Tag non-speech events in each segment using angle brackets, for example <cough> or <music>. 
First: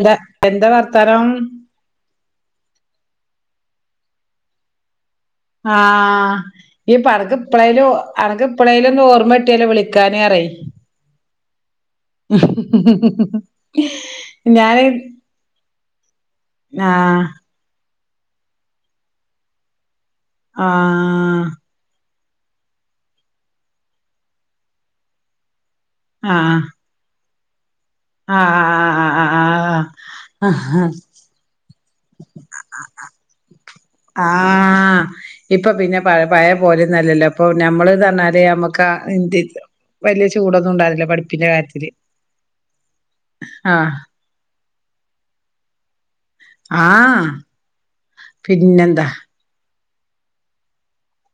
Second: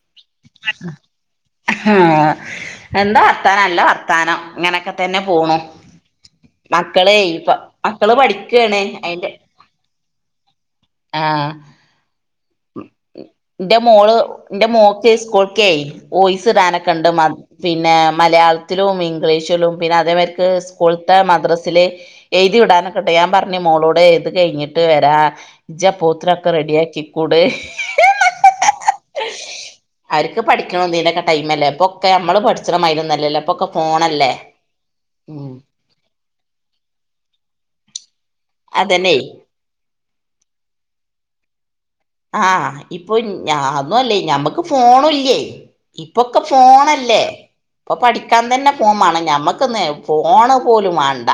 എന്താ എന്താ വർത്താനം ആഹ എന്താ വർത്താനല്ല വർത്താനം ഇങ്ങനെയൊക്കെ ആഹ ഈപ്പ അണക്ക് ഇപ്പ ഇപ്പളേയില് മക്കള് അനക്ക് പഠിക്കാണ് ഇപ്പളേയില ഒന്ന അയിന്റെ ഓർമ്മ കട്ടിയല്ലോ വിളിക്കാനേ അറി ആ എന്റെ മോള് എന്റെ ഞാന് മോക്ക് സ്കൂൾക്ക ഓയിസ് ഇടാനൊക്കെ ഉണ്ട് ആഹ് പിന്നെ മലയാളത്തിലും ഇംഗ്ലീഷിലും പിന്നെ അതേമാർക്ക് സ്കൂളത്തെ ആഹ് മദ്രാസിലെ എഴുതി വിടാനൊക്കെട്ടെ ഞാൻ പറഞ്ഞഞ് മോളോടെ എഴുത് കഴിഞ്ഞിട്ട് വരാ ജാ പോത്രരാാക്കക്ക റെഡിയ കൂടെ ആഹ് ആഹ് അവർക്ക് ആഹ് പഠിക്കണംന്റെൊക്കെ ടൈമല്ലേ അപ്പൊ ഒക്കെ നമ്മള് പഠിച്ച മൈൊന്നല്ല അല്ലക്കം ആഹ് ഇപ്പൊ പിന്നെ പ പയെ പോലെന്നു അല്ലല്ലോ ഇപ്പൊ ഞമ്മള് ന്നർഞ്ഞാല് അതെ അമ്മക്കാ അതന്നെ ഇന്തെ വെല്ല്യെ ചൂടൊന്നുണ്ടാവൂല്ല പഠിപ്പിന്റെ കാര്യത്തില് ആഹ് ഇപ്പൊ ഞാ ആഹ് അന്നുംല്ലേ ഞമ്മക്ക് ഫോണുല്ലേ ഇപ്പൊക്കെ ഫോണല്ലേ ആഹ് ഇപ്പൊ പഠിക്കാൻ തന്നെ ഫോൻ പിന്നെന്താ വാണം ഞമ്മുക്ക് ഫോണ് പോലും വാണ്ട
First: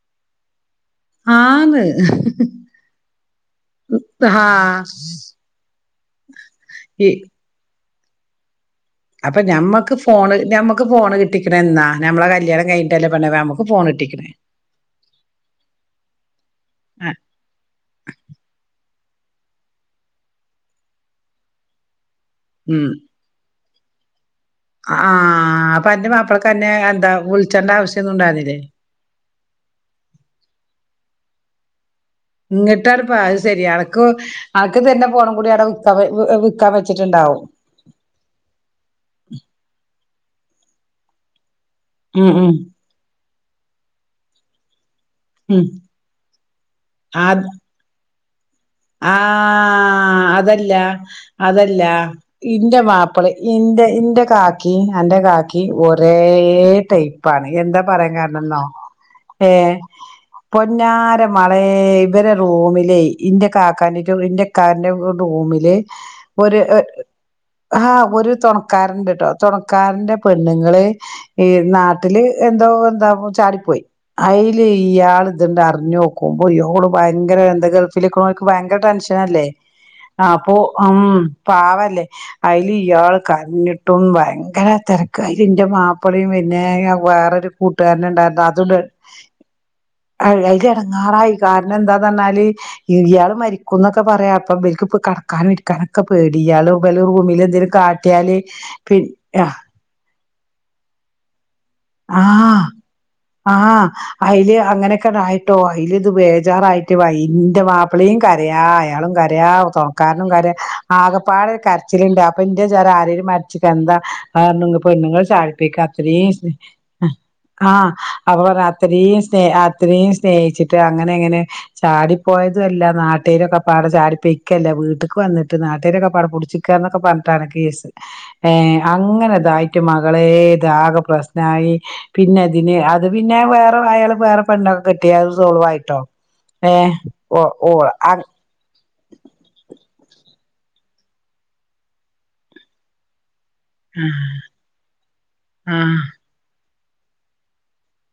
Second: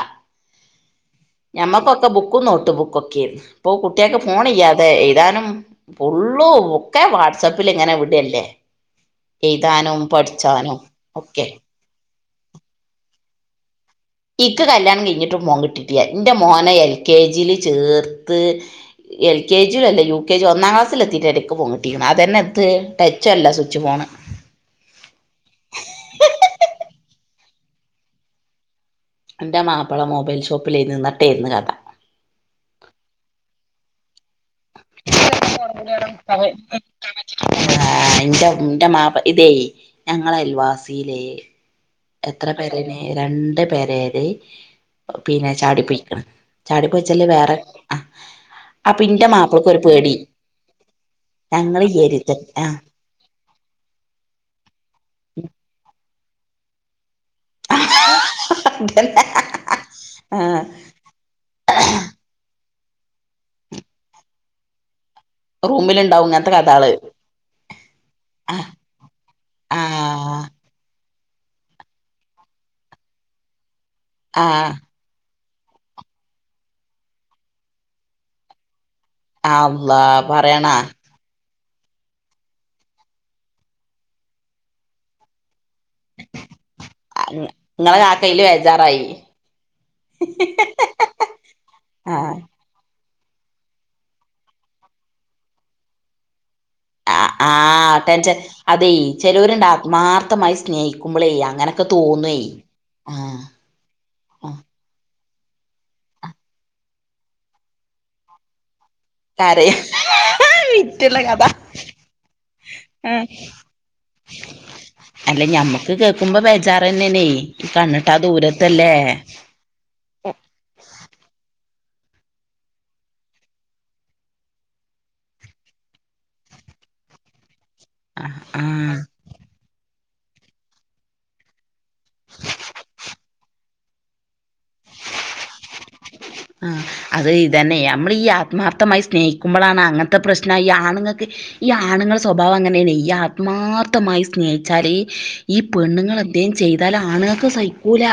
ആന്ന് ഞമ്മക്കൊക്കെ ബുക്കും നോട്ട് ബുക്കൊക്കെ ഇപ്പൊ കുട്ട്യാക്ക് ഫോൺ ഇല്ലാതെ ആഹ് എയ്താനും പൊള്ളൂ ഒക്കെ വാട്സേപ്പിൽ ഇങ്ങനെ വി ടല്ലേ അപ്പൊ ഞമ്മക്ക് ഫോണ് ഞമ്മക്ക് ഫോണ് ഒക്കെ കിട്ടിക്ക്ണെന്നാ നമ്മളെ ക ല്ല്യാണം കൈഞ്ഞിട്ടല്ലെ പെണ്ണേ അമ്മക് ഫോണി ഇക്ക് കല്യാണം കീഞ്ഞിട്ടും ഫോ കിട്ടീട്ടിയ എന്റെ മോനെ എൽ ആ കെ ജീല് ചേർത്ത് എൽ കെ ജിയ അല്ല യു കെ ജി ഒന്നാം ക്ലാസൽ എത്തിയി ഇടക്ക് പോങ്ങട്ടിയോ അതന്നെ ഇത് ഉം ടച്ചല്ല ച്ച് ഫോണ് ആഹ് അപ്പൊ എന്റെ മാപ്പളക്കന്നെ എന്താ വിൾച്ചണ്ട ആവശ്യൊന്നുണ്ടാവ്ലില്ലേ അന്റെ മാപ്പള മൊബൈൽ ഷോപ്പിലേ നിന്നട്ടേരുന്നു കഥ ഇങ്ങിട്ടാണ്പ്പ ആ ശെരി അനക്ക് അനക്ക് തരുന്ന ഫോണും കൂടി അവിടെ വിക്കാൻ ഏ വിക്കാൻ വെച്ചിട്ടുണ്ടാവും ഇൻ്റെ ഇൻ്റെ മാപ് ഇതേ ഞങ്ങള അൽവാസീലേ ഉം എത്ര ഉം പേരേനി രണ്ട് പേരേല് പിന്നെ ഉം ചാടി പൊയ്ക്ക്ണ് ചാടി പൊയച്ചാല് അത് വേറെ ആ ആഹ് അതല്ല അതല്ല ഞങ്ങള് വിചാരിച്ച് ആഹ് ഇൻ്റെ മാപ്പ്ളെ ഇൻ്റെ ഇന്റെ കാക്കി അന്റെ കാക്കി ഒ രേ ട്ടൈ പാണ് എന്താ പറയാൻ കാരണം ന്നോ അതന്നെ ഏ ആഹ് പൊന്നാര മളേ ഇവരെ റൂമി ലെയ് ഇൻ്റെ കാക്കാനെയ്റ്റൊ ഇൻ്റെക്കാൻ്റെ റൂമില് റൂമിലുണ്ടാവും ഇങ്ങനത്തെ ഒരു ഒ കഥാള് ആ ഒരു ആഹ് തൊണൾൺക്കാരണ്ട്ട്ടോ തുണക്കാരന്റെ ആഹ് പെണ്ണിങ്ങള് ഈ നാട്ടില് എന്തോ എന്താ ചാടിപ്പോയി അയില് ആഹ് ഇയാള് ഇതിണ്ടർഞ്ഞോക്കുമ്പോ ഇയോള് ഭയ്ങ്കര എന്ത് ഗൾഫിലിക്ക്ണോൽക്ക് ഭയ്ങ്ക്ര ടെൻഷ് ല്ലേ അള്ളാ അപ്പൊ പറയണ ഉം പാവല്ലേ അതിൽ ഇയാൾ കഞ്ഞിട്ടും ഭയങ്കര തിരക്ക അൽ എന്റെ മാപ്പ അപ്പഴും പിന്നെ വേറരു ഇങ്ങളെ കൂട്ടുകാരന ഉണ്ടായിുന്ന കാക്കയില് അതുകണ്ട് ബേജാറായി അതി ഇടങ്ങാറായി കാരണം ആഹ് എന്താന്ന്ഞ്ഞാല് ഇയാൾ മരിക്കും എന്നൊക്കെ പറയാ അപ്പ കടക്കാനും ഇരിക്കാനൊക്കെ പേടി അടിയാല ആ റൂമിൽ ആ എന്തേലും ടെൻഷൻ കാട്ടിയല് പിന്നെ ആ ശമായി സ്നേഹിക്കുമ്പോളേ അങ്ങനെ ആഹ ആഹ് ആ അതില് അങ്ങനെയൊക്കെ തോൽ ഇതു ബേജാറായിട്ട് വൈന്റെ മാപ്പിളയും കരയായ അയാളും കരയാ തോരകാരനും കര വിറ്റുള്ള കഥ ആകപ്പാട് കരച്ചിലിണ്ട് അപ്പൊ ഇന്റെ ചറ ആ ആരും മരച്ച എന്താ പെണ്ണുങ്ങൾ അല്ല ചാളിപ്പിക്ക ഞമ്മക്ക് അത്രയും കേക്കുമ്പോ ബേജാറന്നെയാണേ ഈ ആഹ കണ്ണിട്ടാ അപ്പ പറ ദൂരത്തല്ലേ അത്രയും സ്നേ അത്രയും സ്നേഹിച്ചിട്ട് അങ്ങനെ എങ്ങനെ ചാടിപ്പോയതുംല്ല നാട്ടേരൊക്കെ പാട ചാടി പെയക്കല്ല വീട്ടേക്ക് വന്നിട്ട് നാട്ടേരൊക്കെ പാട പടിച്ചിക്കുകന്നക്കെ പറിട്ടാണ് ആ ഏ ആ അങ്ങനെതായിട്ടും അളെ ഇതാക പ്രശന നായി പിന്നെ അതിന് അത് പിന്നെ ആയാല വേറെ പെണ്ണൊക്കെ കട്ടിയത് സായിട്ട് ആ അത് ഇതന്നെ നമ്മൾ ആ ഈ ആത്മാർത്ഥമായി സ്നേഹിക്കുമ്പോളാണ് അങ്ങനത്തെ ഇത്ര പ്രശ്നമാണ് ഈ ആണുങ്ങൾക്ക് ഈണുങ്ങളുടെ സ്ഭാവം അങ്ങനെയാണ് ആത്മാർത്ഥമായി സ്നേഹിച്ചാൽ ഈ ആ പെണ്ണുങ്ങൾ അദ്ദേഹം ചെയ്താൽ ആണുകൾക്ക് സൈക്കൂല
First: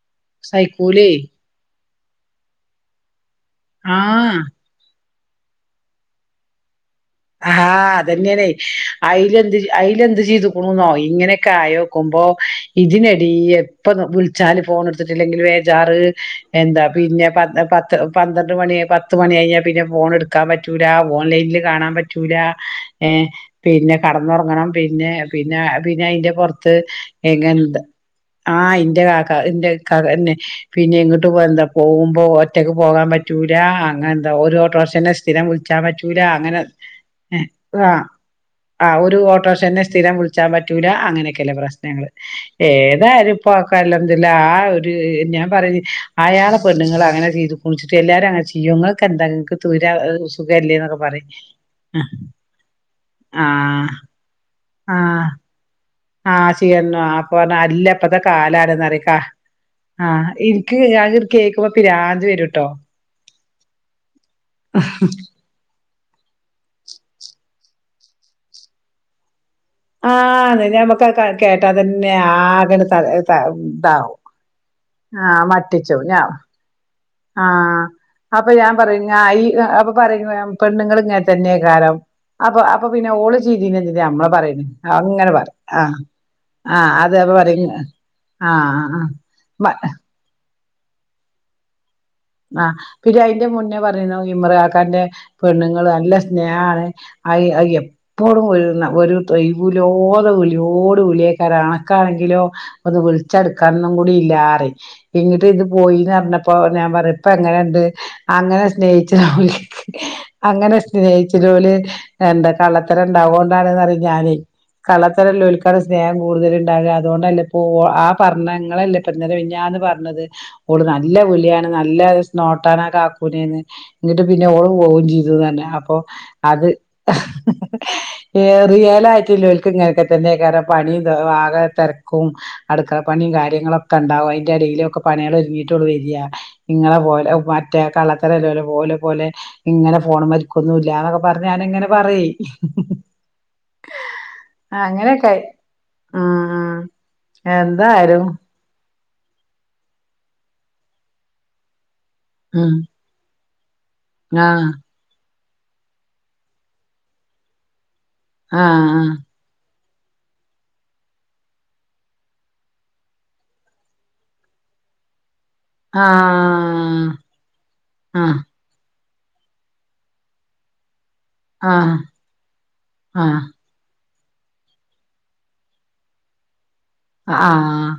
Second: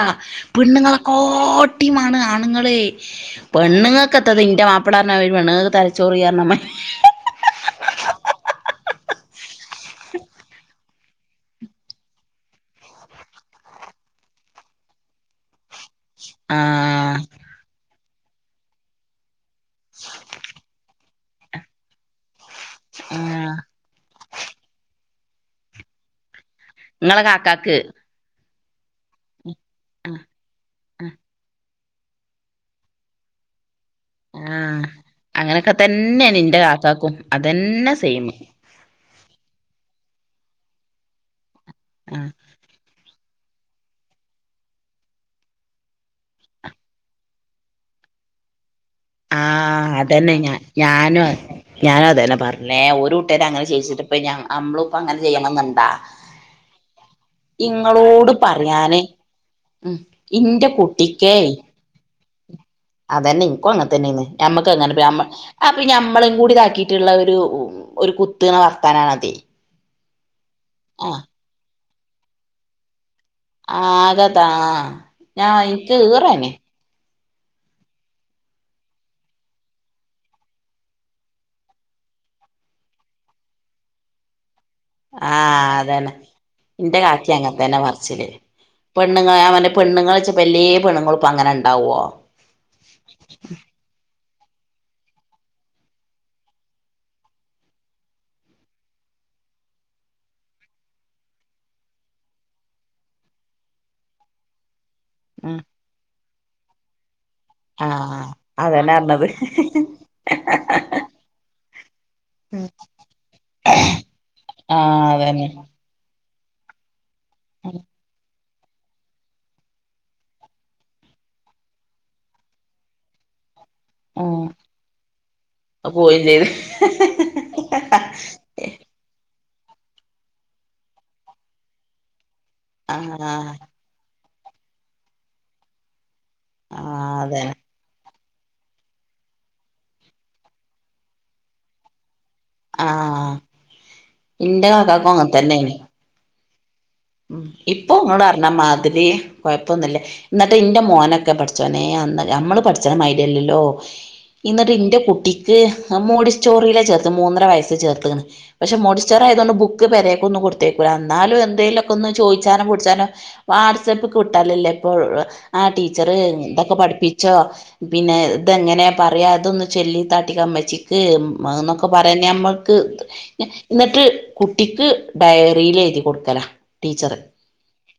പെണ്ണുങ്ങളെ സൈക്കൂലേ കോട്ട ടീമാണ് ആണ് ങ്ങളെ ആ പെണ്ണങ്ങൾക്കത്തത്തിന്റെ മാപ്പ പിന്നെ അവർ വെണ്ണക്ക് തലച്ചോറി കാരണംമ്മ ആ അയിൽ എന്ത് ചെയ്തുക്കണ നോയി ഇങ്ങനെയൊക്കെ ആയോക്കുമ്പോ ഇതിനടി എപ്പൊ വിളിച്ചാല് ഫോൺ എടുത്തിട്ടില്ലെങ്കിൽ വേജാറ് എന്താ ആഹ് പിന്നെ പ പന്ത്രണ്ട് മണി പത്ത് മണി പിന്നെ ഫോൺ എടുക്കാൻ പറ്റൂല ഓൺലൈനിൽ കാണാൻ പറ്റും പറ്റൂല്ല ഏ ആഹ് പിന്നെ കടന്നുറങ്ങണം പിന്നെ പിന്നെ പിന്നെ അതിന്റെ പുറത്ത് ഇങ്ങളെ കാക്കാക്ക് <unintelligible> ആഹ് ഇന്റെ കാക്ക ഇന്റെ ആഹ് ക്കന്നെ പിന്നെ എങ്ങോട്ട് പോ <unintelligible> പോകുമ്പോ ഒറ്റക്ക് പോകാൻ പറ്റൂല എന്താ ആഹ് ആഹ് ഓരോടോഷെന്നെ സ്ഥിരം അങ്ങനൊക്കെ വിൾച്ചാൻ പറ്റൂല തന്നെയാണ് ഇന്റെ അങ്ങനെ കാക്കാക്കും ആ അതന്നെ സെയിമ് ആ ഒരു ഓട്ട്റോഷന്റെ സ്റ്റി രം വിൾച്ചാൻ പറ്റൂല അങ്ങനൊക്കെല്ലെ പ്രഷ് ങ്ങള് ആഹ് ഏതായാലും ഇപ്പ ആക്കല്ലംദില്ല ആ ഒരു ഞാൻ പറയ അയാളെ പെണ്ണുങ്ങള് അങ്ങനെ ചെയ്ത്കുണിച്ചിട്ട് എല്ലാരും അങ്ങനെ ചെയ്യൊ ങ്ങൾ ക്കന്താ ങ്ങക്ക് തൂര ആഹ് സുഖല്ലേ ന്നൊക്കെ പറയും ഞാന അതന്നെഞ്ഞേ ഒരുരൂട്ടുകാര ആഹ് അങ്ങനെ്യിച്ചിട്ടിപ്പ ഞ നമ്മള ഇപ്പൊ അങ്ങനെ ചെയ്യണം എന്നുണ്ടാ ആ ചെയ്യോ ആ പറ പറഞ്ഞു അല്ല അപ്പത്തെ ഇങ്ങളോട് കാലണന്ന് പറയാന് അറക്കാ ഉം ആഹ് ഇന്റെ എനിക്ക് കുട്ടിക്കേ കേക്കുമ്പോ പിരാന്തി വ അതന്നെ ഇനക്കോ അങ്ങനത്ത തന്നെയന്ന് ഞമ്മക്ക് അങ്ങനെ ഞമ്മളും കൂടിതാക്കിട്ട്ള്ള ഒരു ഒരു കുത്ത്ണ വർത്താനാണതെ ആ നമക്ക ക കേട്ടാ തന്നെ ആകനെ തള ആഗതാ ഞാൻ എക്ക് ഈറന് ആ അപ്പൊ ഞാൻ പറയും ഞാ ഈ അപ്പൊ പറയും പെണ്ണുള്ങ്ങൻ തന്നെകാരം അപ്പൊ അപ്പൊ പിന്നെ ഓള് ചേതീനെന്തിനമ്മളെ പറയ്ണ് ആ അതന്നെ ആഹ് ന്റെ അത് കാക്കി അപ്പൊ പറയും അങ്ങത്തന്നെ മറച്ചില് ആഹ് പെണ്ണുങ്ങള് ഞാൻ ആഹ് പറ്ഞ്ഞ് പെണ്ണുങ്ങള്ച്ച വെല്ല്യേ പെണ്ണുങ്ങളുപ്പങ്ങനെണ്ടാവോ ആ പിന്നെ അയിന്റെ മുന്നേ പറയുന്ന ഇമ്രഖാൻന്റെ പെണ്ണുങ്ങൾ നല്ല സ്നേഹമാണ് അ എപ്പോഴും ഒരു ഒരൊയിവ്ലോത വിളിയോട് വിളിയക്കാര കണക്കാണെങ്കിലോ അത് വിളിച്ചെടുക്കാനൊന്നും കൂടി ഇല്ലാറി ഇങ്ങിട്ട് ആഹ് ഇത് പോയിന്ന് പറഞ്ഞപ്പ പ്പൊ ഞാ പറിം പ്പ എങ്ങനെയുണ്ട് ആഹ് അങ്ങനെ അതന്നെ സ്നേഹിച്ചല പർഞ്ഞത് അങ്ങനെ സ്നേഹിച്ചോല് എ കള്ളത്തര ഉണ്ടാവുകൊണ്ടാണ് ഞാന് ആഹ് അതന്നെ കള്ളത്തരല്ലലിക്കാണ് സ്നേഹം കൂട്തല്ണ്ടാകാന്ന് അതുകൊണ്ടല്ലപ്പോ ആ പർ- ങ്ങളല്ലപ്പന്നലെ മ്ഞ്ഞാന്ന് പറ്ഞ്ഞത് ഓള് നല്ല വ്ളിയാണ് ന ല്ല നോട്ടാണാ കാക്കൂനേന്ന് ന്നിട്ട് പിന്നെ ആഹ് ഓള് പോവും ചെയ്തുന്നർഞ്ഞ് അപ്പൊ പോയിം ചെയ്ത് അത് ഏറിയലായിട്ട്ല്ലോൽ ഇങ്ങനെയൊക്കെ തന്നെ കറ പണിയ ആകെ തിരക്കും അടുക്കള പണിം ആഹ് കാര്യങ്ങളൊക്കെണ്ടാവും അയി ഇടയിലൊക്കെ പണികൾ ഒര്ങ്ങിട്ടൊള്ളു വരിഅ നിങ്ങളെ ആഹ് പോലെ അതന്നെ മറ്റേ കള ഇത്രല്ലോല്ലേ പോലെ പോലെ ഇങ്ങനെ ഫോൺ മരിക്കൊന്നുംല്ലന്നൊക്കെ പറഞ്ഞ് ഞാാനിങ്ങനെ പറയി ആഹ് ഇന്റെ കാക്കക്കോ അങ്ങത്തന്നെണ് ആഹ് ഉം ഇപ്പോ ഇങ്ങള് അറിഞ്ഞ മാതിരി കൊഴപ്പൊന്നില്ല ന്നിട്ട് ഇന്റെ മോനൊക്കെ പടച്ചോനെ അ ഞമ്മള് ഉം പഠിച്ചത് മായിരി അല്ലല്ലോ ആഹ് ഇന്നതൂ ഇന്റെ കുട്ടി <unintelligible> സ്റ്റോറിയിലെ ചേർത്ത് മൂന്നര വയസ്സ് ചേർ <unintelligible> പക്ഷെ ആഹ് മോടിച്ചറയതൊ ബുക് പരേക്ക് ഒന്ന് കൊടുത്തേക്കൂല എന്നാലും എന്തേലും ഒന്ന് ചോദിച്ചാനോ കുടിച്ചാനോ വാട്സആപ്പ് കിട്ടലല്ലേ ഇപ്പോ ആ ടീച്ചറ് എന്തൊക്കെ ആഹ് പഠിപ്പിച്ചോ പിന്നെ ആഹ് ഇതെങ്ങനെ പറയാം അതൊന്ന് ചെല്ലി താട്ടിക്ക <unintelligible> <unintelligible> എന്നൊക്കെ ആഹ് പറ ഞമ്മക്ക് ആഹ് എന്നിട്ട് കുട്ടിക്ക് ഡയറിയിൽ എഴുതി കൊടുക്കല ടീച്ചറ് ആഹ്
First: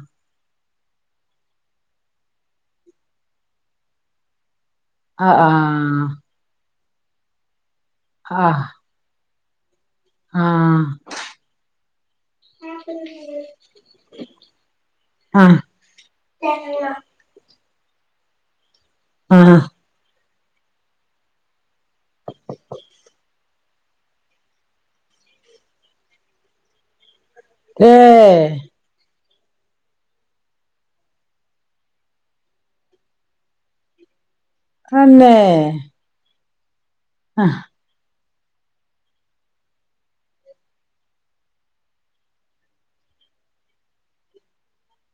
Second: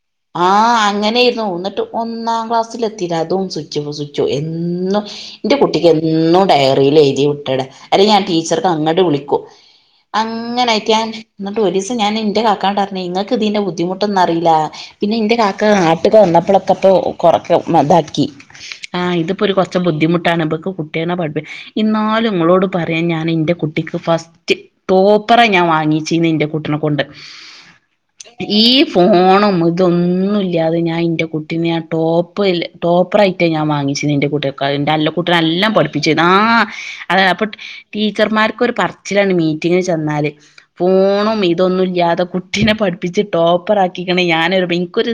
ആഹ് അങ്ങനെ ഇന്ന് തോന്നിട്ട് ഒന്നാം ക്ലാസ്സൽ എത്തില്ല അതും സ്ച്ചോ <unintelligible> എന്നും ആഹ് എന്റെ കുട്ടിക്ക് എന്നും ഡയ <unintelligible> എഴുതി മുട്ടട അല്ലേ ഞാൻ ആഹ് ആഹ് ടീച്ചർക്ക് അങ്ങട്ട വിളിക്കും അങ്ങനൊയിട്ട ഞാൻ എന്നിട്ട് ഒരു സം ഞാൻന്റെ കാക്കാണ്ട പറഞ്ഞേ നിങ്ങക്ക് ഇതിന്റെ ബുദ്ധ ബുദ്ധിമുട്ടന്ന അറിയില്ല പിന്നെ ഇന്റെ ആഹ് കാക്ക ആട്ടക്ക് വന്നപ്പോൾക്കെപ്പൊ കൊറ മതാക്കി <unintelligible> ആ ഇത് ഇപ്പൊ ഒരു ആഹ് കൊറച്ച് ബുദ്ധിമുട്ടാ ട്ടാണ് ഇവക്ക് കുട്ടിയ പഠിപ്പിക്കാൻ എന്നാലും ഇങ്ങളോട് പറയാൻ ഞാൻ എന്റെ കുട്ടിക്ക് ഫസ്റ്റ് ടോപ്പറ ഞാൻ വാങ്ങിച്ചന്ന് എന്റെ കുട്ടിനെ കൊണ്ട് <unintelligible> ഈ ഫോണും ഇതൊന്നും ഇല്ലിയാതെ ഞാൻ എന്റെ കുട്ടീനെ ആ ടോപ്പ് ടോപ്പർയിട്ട് ഞാൻ വാങ്ങിചെന്നേ ന് എന്റെ കുട്ടിക- അതിന്റെ അല്ല തന്നെ കൂട്ടിനെ എല്ലാം പഠിപ്പിച്ച ആ <inaudible> അത് അപ്പ ടീ ടീച്ചർമാർക്കൊ ഒരു പറച്ചിലാണ് മീറ്റിങ്ങന് ചെന്നാല് ഫോണും ഇതൊന്നുംല്ലാതെ കുട്ടിനെ പ്പിച്ച് ടോപ്പർ ആക്കിക്കണ ഞാനൊരു എനിക്കൊരു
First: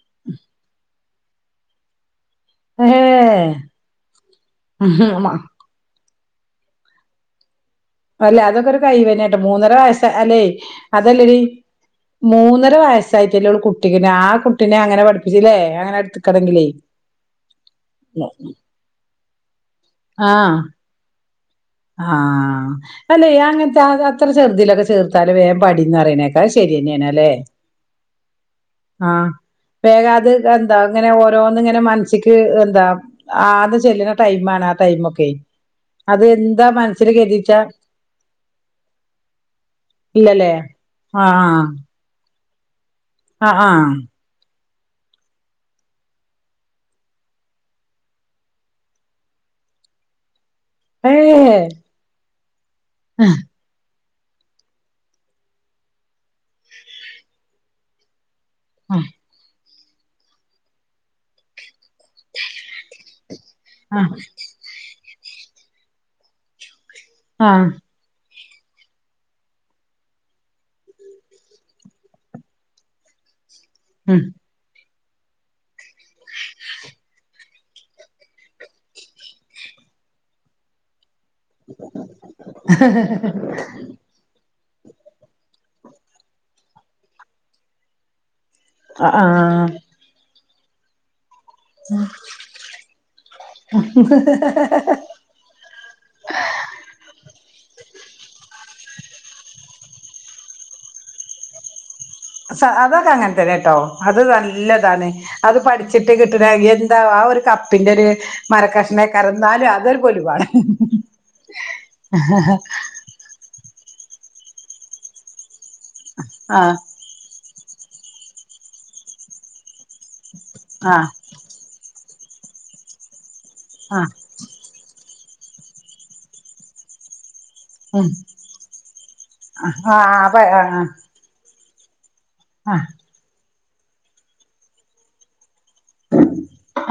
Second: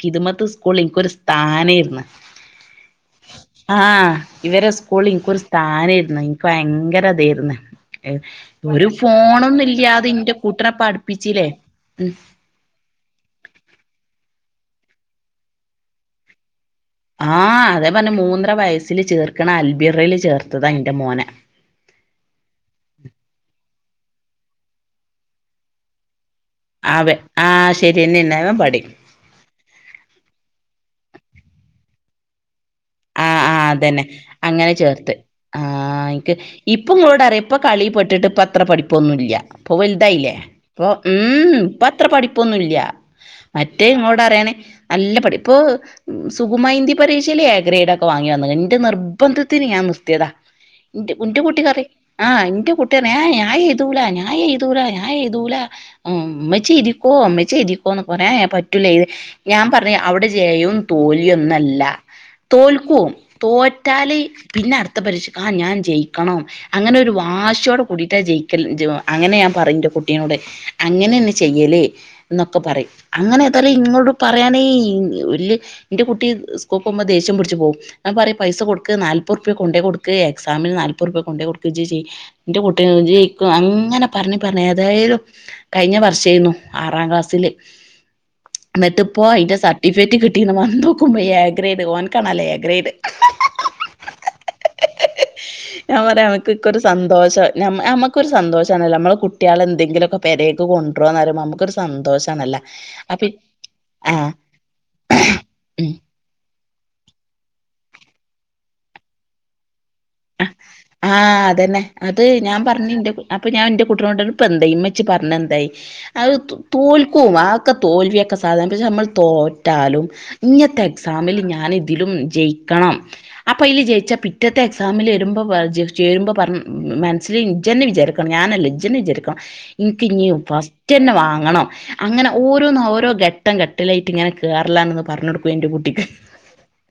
കിത് മറ്റ സ്കൂള ഇനിക്കൊരു താനെ ഇന്ന് ഏഹ് ആ ഇവരെ സ്കൂള ഇനിക്കൊരു സ്ഥാന ഇല്ല ഇനിക്ക് ഭയങ്കര അതായിരുന്ന അല്ലെ അതൊക്കെ ഒരു കഴിവ് തന്നെയാട്ടോ മൂന്നര വയസ ഇന്റെ അല്ലെ കൂട്ടനെ അതല്ലടി പഠിപ്പിച്ചില്ലേ മൂന്നര വയസ്സായിട്ടല്ലേ കുട്ടികെ ആ കുട്ടി കുട്ടിനെ അങ്ങനെ പഠപ്പിച്ചില്ലേ അങ്ങന എടുക്കണെങ്കിലേ ആഹ അതേ പറഞ്ഞ മൂന്നര വയസ്സില് ചേർക്കണ അൽഭി ചറൽ ആഹ് ചേർത്തത് അന്റെ മോനെ ആഹ് അല്ലെ അങ്ങനത്തെ അത്ര ചെറുതിലൊക്കെ ചെർത്താല വേഗം പടീന്ന് അവ ശരിന്നെയണല്ലേ ആഹ് ശരിയെന്നെണ് അവൻ പടിം ആഹ വേഗ അത് എന്താ അങ്ങനെ ഓരോന്ന് ഇങ്ങനെ മനസ്സിലേക്ക് എന്താ ആഹ് ആഹ് ആത് അതന്നെ ചെല്ലുന്ന ടൈം ആണ് ആ അങ്ങനെ ചേർത്ത് ടൈമൊക്കെ ആഹ് അത് ഇൻക്ക് ഇപ്പൊ മനസ്സില് ഇങ്ങളോട് അറിയപ്പ കരുതിച്ചാ കളിപ്പെട്ടിട്ട് പത്ര പഠിപ്പൊന്നും ഇല്ല ഇ വലുതായില്ലേ ഇല്ലല്ലേ ഇ ഉ ആഹ് പ പഠിപ്പൊന്നുമില്ല ആഹ് മറ്റേ ആഹ് ഇങ്ങോട്ട അറിയണേ നല്ല പഠിപ്പ് ഇപ്പൊ സുകുമാ ഹിന്ദി പരീക്ഷയില എ ഗ്രേഡ ആ ഓ വാങ്ങി വന്നതാ എന്റെ നിർബന്ധത്തിന് ഞാൻ നിർത്തിയത് എ് എന്റെ ഏഹ് കൂട്ടുകാരി ആഹ് എന്റെ കുട്ടനേ ഞാൻ ഇതുപോലെ തന്നെയാ ഞായ എതൂല ഞാൻ എതൂല ഉമച്ചി എതിക്കോ ഉമെച്ചി എതിക്കോന്ന് പോറ പറ്റൂല ഇത് ഞാൻ പറ അവിടെ ജയവും തോൽവിയും ഒന്നുമല്ല തോ ക്കും ആഹ് തോറ്റാല് പിന്നെ അടുത്തത് പരീക്ഷയ്ക്ക് ഞാൻ ജയിക്കണം അങ്ങനെ ഒരു ആഹ് വാശിയോടെ കൂടിട്ടാ ജയിക്കും. അങ്ങനെ ഞാൻ പറയുംൻ്റെ കുട്ടീനോട് അങ്ങനെന്നെ ചെയ്യലേ എന്നൊക്കെ പറയും അങ്ങനെ ഇാല ഇങ്ങോട് ഉം പറയാനേ വല് എന്റെ കുട്ടി സ്കൂൾ പോകുമ്പോ ദേഷ്യം പിടിച്ച് പോകും ഞാ പറയും പൈസ കൊടുക്ക് നാൽപത് റുപിയ കൊണ്ടേ കൊടുക്ക് എക്സാമന് നാൽപത്- നാല്പത് റുപിയ കൊണ്ടോയി കൊടുക്ക ചേച്ചി എന്റെ കുട്ടികയിക്കും ജയിക്കും അങ്ങനെ പറഞ്ഞപ്പോഴാണ് ഏതായാലും- കഴിഞ്ഞ വർഷയിരന്നു ആറാം ക്ലാസ്സില് എന്നിട്ട് ഇപ്പോൾ അതിന്റ ആഹ് സർട്ടിഫിക്കറ്റ് കിട്ട- ഇന്ന് വന്നോക്കും <unintelligible> ഗ്രേഡ്വാൻ കാണാലേ <unintelligible> ഗ്രേഡ് ഞാൻ പറയും അവർക്ക് ഒക്കെ ഒരു സന്തോഷം നമ്മക്കൊരു സന്തോഷം ഇതാണല്ലോ നമ്മളെ കുട്ടികള് എന്തെങ്കിലൊക്കെ പെരേക്ക് കൊണ്ടോരോ ന്നറിയുമ്പോ നമുക്ക് ഒരു - അതൊക്കെ അങ്ങനെ തന്നെട്ടോ അത് ആഹ് നല്ലതാണ് അത് ഉം പഠിച്ചിട്ട് കിട്ടണ എ ആഹ് ഒരു കപ്പിന്റൊരു മരകഷ്ണം കറുന്നാലും അത് ആഹ് അതന്നെ അത് ഞാൻ പറഞ്ഞിണ്ട് അപ്പ ഞാൻ ൻ്റ കുട്ടീനോട്ട് ഇപ്പെന്തായി ഇമ്മിച്ചി പറഞ്ഞെന്തായി ആത് ആഹ് തോൽക്കും ആ ക്ക തോൽവിയൊക്കെ സാധാര പക്ഷെ നമ്മൾ തോറ്റാലും ഇനിയത്തെ ആഹ് എക്സാമിൽ ഞാനിതിലും ജയിക്കണം ആഹ് പയില് ആഹ് ജയിച്ച പിറ്റത്തെ രുമ്പോ ചേരുമ്പോ പറ മ് സ്സില് ഇഞ്ജെന്നെ ഉം വിചാരിക്കണം ഞാനല്ല ഇജെന്നെ വിചാരിക്കണം എനക്ക് ഇനി ആഹ് ആഹ് ഫസ്റ്റന്നെ വാങ്ങണം അങ്ങനെ ഓരോന്ന് ഓരോ ഘട്ട ഘട്ടം ഘട്ടിലായിട്ട് ഇങ്ങനെ കേറലാന്ന് പറഞ്ഞൊടുക്കും എന്റെ കുട്ടിക്ക്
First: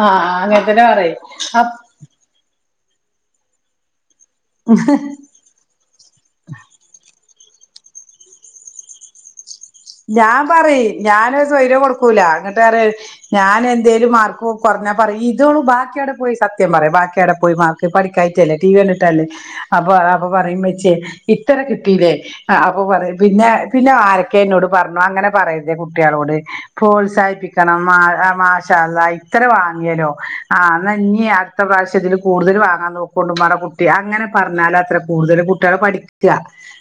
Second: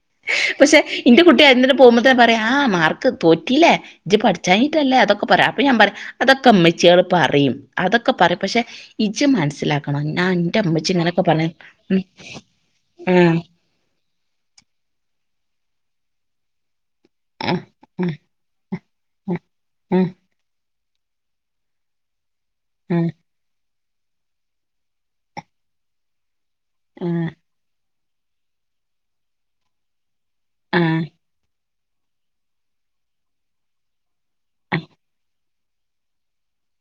ആഹ് പക്ഷെ അങ്ങനത്തന്നെ പറയ് എന്റെ അപ് കുട്ടിയാന്നിട്ട് പോമ്പോത്തെ പറയാ ആഹ് മാർക്ക് തോറ്റീല്ലേ ജ് പഠിച്ചാഞ്ഞട്ടല്ലേ അതൊക്കെ പറയാ അപ്പം ഞാൻ പറയാം അതൊക്ക ഇമ്മച്ചികള് പറയും അതൊക്കെ പർയും പക്ഷെ ഇജ് മൻസ് ഞാൻ പറീ ഞാനോര് സ്വൈര്യം ഉം കൊടുക്കൂല. ങ്ങട്ടറീ ആഹ് ഞാൻ എന്തേലും മാർക്കു കൊർഞ്ഞാ പറിം ഇതോ ബാ ക്ക്യാട പോയി സത്യം പറ ബാ കേടെ പോയി ആഹ് മാർക്ക് പഠിക്കാഞ്ഞില്ലേ ടി വ്യണ്ട്ട്ടല്ലേ അപ്പൊ ആഹ് ആ ആഹ് അപ്പൊ പറയിമ്പ ചെ ഇത്ര കിട്ടീലേ ആഹ് അപ്പൊ പറിം പിന്നെ പിന്നെ ആരൊക്കേന്നോടും പർഞാങ്ങനെ പറയര്തേ കുട്ട്യേളോട് ആഹ് പ്രോത്സാഹിപ്പിക്കണം മാഹ് ആ മാശാഅള്ളാ ഇത്ര വാങ്ങിയല്ലോ ആ എന്നാ ആഹ് ഇനിയാ അടുത്ത പ്രാവശ്യംഇതിൽ കൂടുതൽ വാങ്ങാൻ നോക്കോണ്ട് ഉമ്മാന്റ കുട്ടിയെ അങ്ങനെ ആഹ് പറഞ്ഞാലാത്രേ കൂടുതൽ കുട്ടികളെ പഠിക്ക ക്ക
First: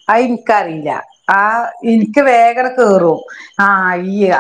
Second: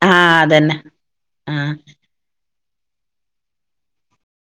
ആഹ് അതന്നെ അയ്നിക്കറിയില്ല ആ ആഹ് എനിക്ക് വേ കേറും ആ ഇയ്യ്